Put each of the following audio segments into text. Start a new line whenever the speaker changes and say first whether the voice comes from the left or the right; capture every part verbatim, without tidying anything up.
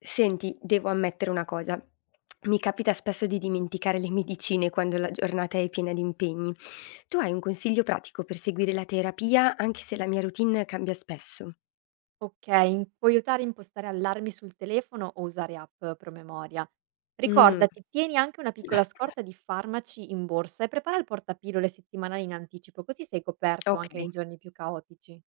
left: Senti, devo ammettere una cosa. Mi capita spesso di dimenticare le medicine quando la giornata è piena di impegni. Tu hai un consiglio pratico per seguire la terapia anche se la mia routine cambia spesso?
right: Okay, in puoi aiutare a impostare allarmi sul telefono o usare app promemoria.
left: Mh,
right: Ricordati, tieni anche una piccola scorta di farmaci in borsa e prepara il portapillole settimanale in anticipo, così sei coperto
left: ok.
right: anche nei giorni più caotici.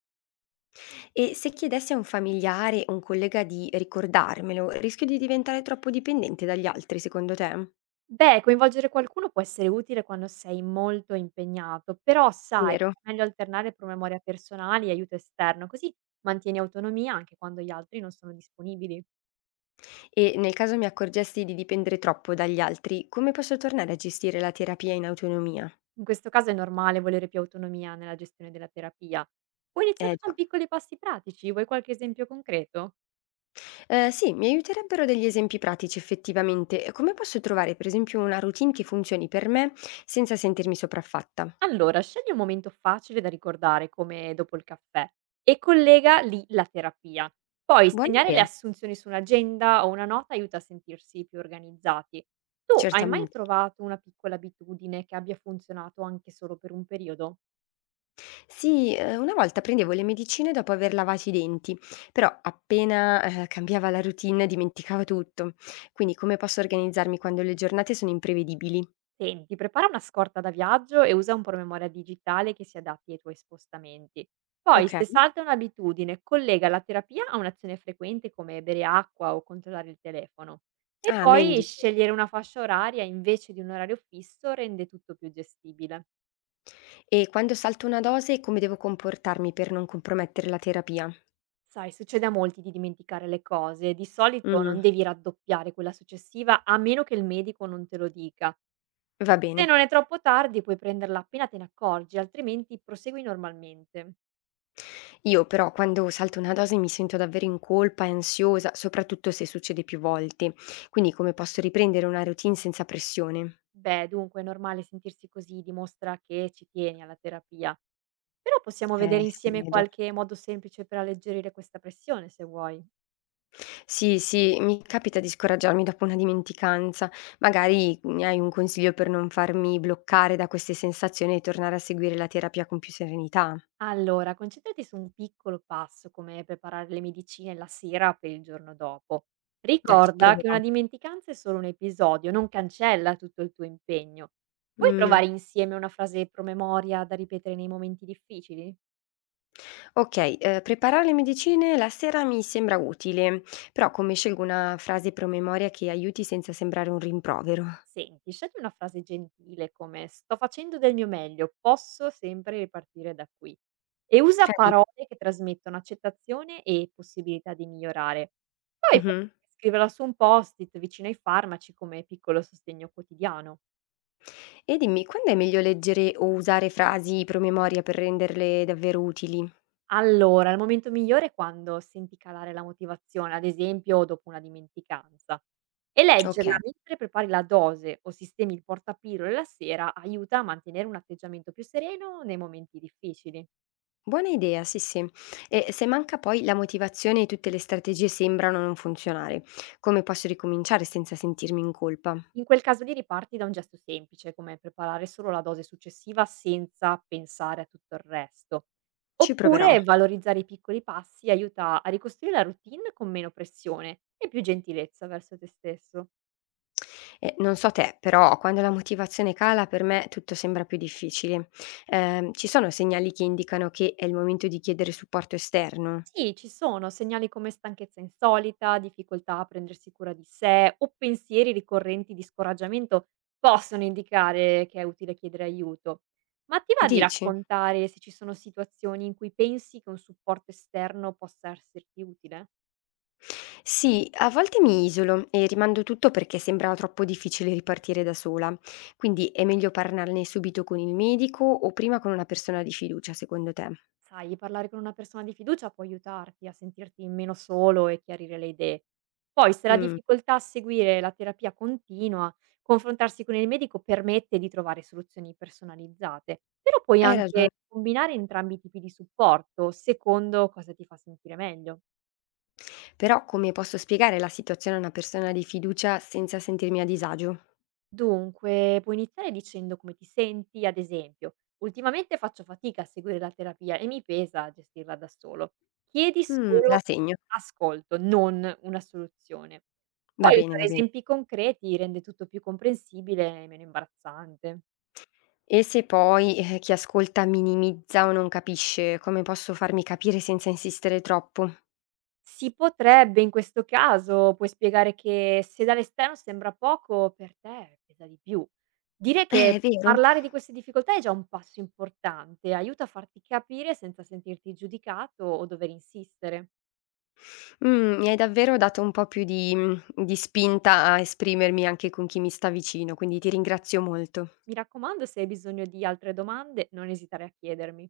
left: E se chiedessi a un familiare o un collega di ricordarmelo, rischio di diventare troppo dipendente dagli altri, secondo te?
right: Beh, coinvolgere qualcuno può essere utile quando sei molto impegnato, però sai,
left: Vero.
right: è meglio alternare promemoria personali e aiuto esterno, così mantieni autonomia anche quando gli altri non sono disponibili.
left: E nel caso mi accorgessi di dipendere troppo dagli altri, come posso tornare a gestire la terapia in autonomia?
right: In questo caso è normale volere più autonomia nella gestione della terapia. Puoi
left: Eh
right: iniziare con
left: già.
right: piccoli passi pratici, vuoi qualche esempio concreto?
left: Ehm, sì, mi aiuterebbero degli esempi pratici effettivamente. Come posso trovare per esempio una routine che funzioni per me senza sentirmi sopraffatta?
right: Allora, scegli un momento facile da ricordare, come dopo il caffè, e collega lì la terapia. Poi
left: Buona
right: segnare le
left: idea,
right: assunzioni su un'agenda o una nota aiuta a sentirsi più organizzati. Tu hai mai
left: certamente.
right: trovato una piccola abitudine che abbia funzionato anche solo per un periodo?
left: Sì, eh, una volta prendevo le medicine dopo aver lavato i denti, però appena, eh, cambiava la routine dimenticavo tutto. Quindi come posso organizzarmi quando le giornate sono imprevedibili?
right: Senti, prepara una scorta da viaggio e usa un promemoria digitale che si adatti ai tuoi spostamenti. Poi,
left: Okay.
right: se salta un'abitudine, collega la terapia a un'azione frequente come bere acqua o controllare il telefono. E
left: Ah,
right: poi
left: meglio.
right: scegliere una fascia oraria invece di un orario fisso rende tutto più gestibile.
left: E quando salto una dose come devo comportarmi per non compromettere la terapia?
right: Sai, succede a molti di dimenticare le cose, di solito non
left: Mh,
right: devi raddoppiare quella successiva a meno che il medico non te lo dica.
left: va
right: Se
left: bene.
right: non è troppo tardi puoi prenderla appena te ne accorgi, altrimenti prosegui normalmente.
left: Io però quando salto una dose mi sento davvero in colpa e ansiosa, soprattutto se succede più volte. Quindi come posso riprendere una routine senza pressione?
right: Beh, dunque è normale sentirsi così, dimostra che ci tieni alla terapia. Però possiamo
left: Eh
right: vedere
left: sì,
right: insieme
left: eh già.
right: qualche modo semplice per alleggerire questa pressione, se vuoi.
left: Sì, sì, mi capita di scoraggiarmi dopo una dimenticanza. Magari mhmm, hai un consiglio per non farmi bloccare da queste sensazioni e tornare a seguire la terapia con più serenità?
right: Allora, concentrati su un piccolo passo, come preparare le medicine la sera per il giorno dopo.
left: Dai, ci
right: Ricorda che
left: proverò.
right: una dimenticanza è solo un episodio, non cancella tutto il tuo impegno. Vuoi
left: Mh,
right: trovare insieme una frase promemoria da ripetere nei momenti difficili?
left: okay, ehm, preparare le medicine la sera mi sembra utile, però come scelgo una frase promemoria che aiuti senza sembrare un rimprovero?
right: Senti, scegli una frase gentile come "sto facendo del mio meglio, posso sempre ripartire da qui" e usa
left: Cari
right: parole che trasmettono accettazione e possibilità di migliorare. Poi puoi
left: mh-mh.
right: scriverla su un post-it vicino ai farmaci come piccolo sostegno quotidiano.
left: E dimmi, quando è meglio leggere o usare frasi promemoria per renderle davvero utili?
right: Allora, il momento migliore è quando senti calare la motivazione, ad esempio dopo una dimenticanza. E leggerla
left: Okay,
right: mentre prepari la dose o sistemi il portapillole la sera aiuta a mantenere un atteggiamento più sereno nei momenti difficili.
left: buona idea, sì, sì. E se manca poi la motivazione e tutte le strategie sembrano non funzionare, come posso ricominciare senza sentirmi in colpa?
right: In quel caso lì riparti da un gesto semplice, come preparare solo la dose successiva senza pensare a tutto il resto.
left: Ci proverò.
right: Oppure valorizzare i piccoli passi aiuta a ricostruire la routine con meno pressione e più gentilezza verso te stesso.
left: E non so te, però quando la motivazione cala per me tutto sembra più difficile. Ehm, ci sono segnali che indicano che è il momento di chiedere supporto esterno?
right: Sì, ci sono segnali come stanchezza insolita, difficoltà a prendersi cura di sé o pensieri ricorrenti di scoraggiamento possono indicare che è utile chiedere aiuto. Ma ti va di
left: Dici?
right: raccontare se ci sono situazioni in cui pensi che un supporto esterno possa esserti utile?
left: Sì, a volte mi isolo e rimando tutto perché sembra troppo difficile ripartire da sola, quindi è meglio parlarne subito con il medico o prima con una persona di fiducia, secondo te?
right: Sai, parlare con una persona di fiducia può aiutarti a sentirti meno solo e chiarire le idee. Poi, se la
left: Mh,
right: difficoltà a seguire la terapia continua, confrontarsi con il medico permette di trovare soluzioni personalizzate, però puoi
left: hai
right: anche
left: ragione.
right: combinare entrambi i tipi di supporto secondo cosa ti fa sentire meglio.
left: Però come posso spiegare la situazione a una persona di fiducia senza sentirmi a disagio?
right: Dunque, puoi iniziare dicendo come ti senti, ad esempio, ultimamente faccio fatica a seguire la terapia e mi pesa gestirla da solo. Chiedi
left: Mh,
right: solo
left: la segno.
right: ascolto, non una soluzione.
left: Va
right: Poi
left: bene,
right: usare
left: va bene.
right: esempi concreti rende tutto più comprensibile e meno imbarazzante.
left: E se poi, eh, chi ascolta minimizza o non capisce, come posso farmi capire senza insistere troppo?
right: Si potrebbe in questo caso puoi spiegare che se dall'esterno sembra poco, per te pesa di più. Dire
left: Eh, è
right: che
left: vero.
right: parlare di queste difficoltà è già un passo importante, aiuta a farti capire senza sentirti giudicato o dover insistere.
left: Mhmm, mi hai davvero dato un po' più di mhmm, di spinta a esprimermi anche con chi mi sta vicino, quindi ti ringrazio molto.
right: Mi raccomando, se hai bisogno di altre domande, non esitare a chiedermi.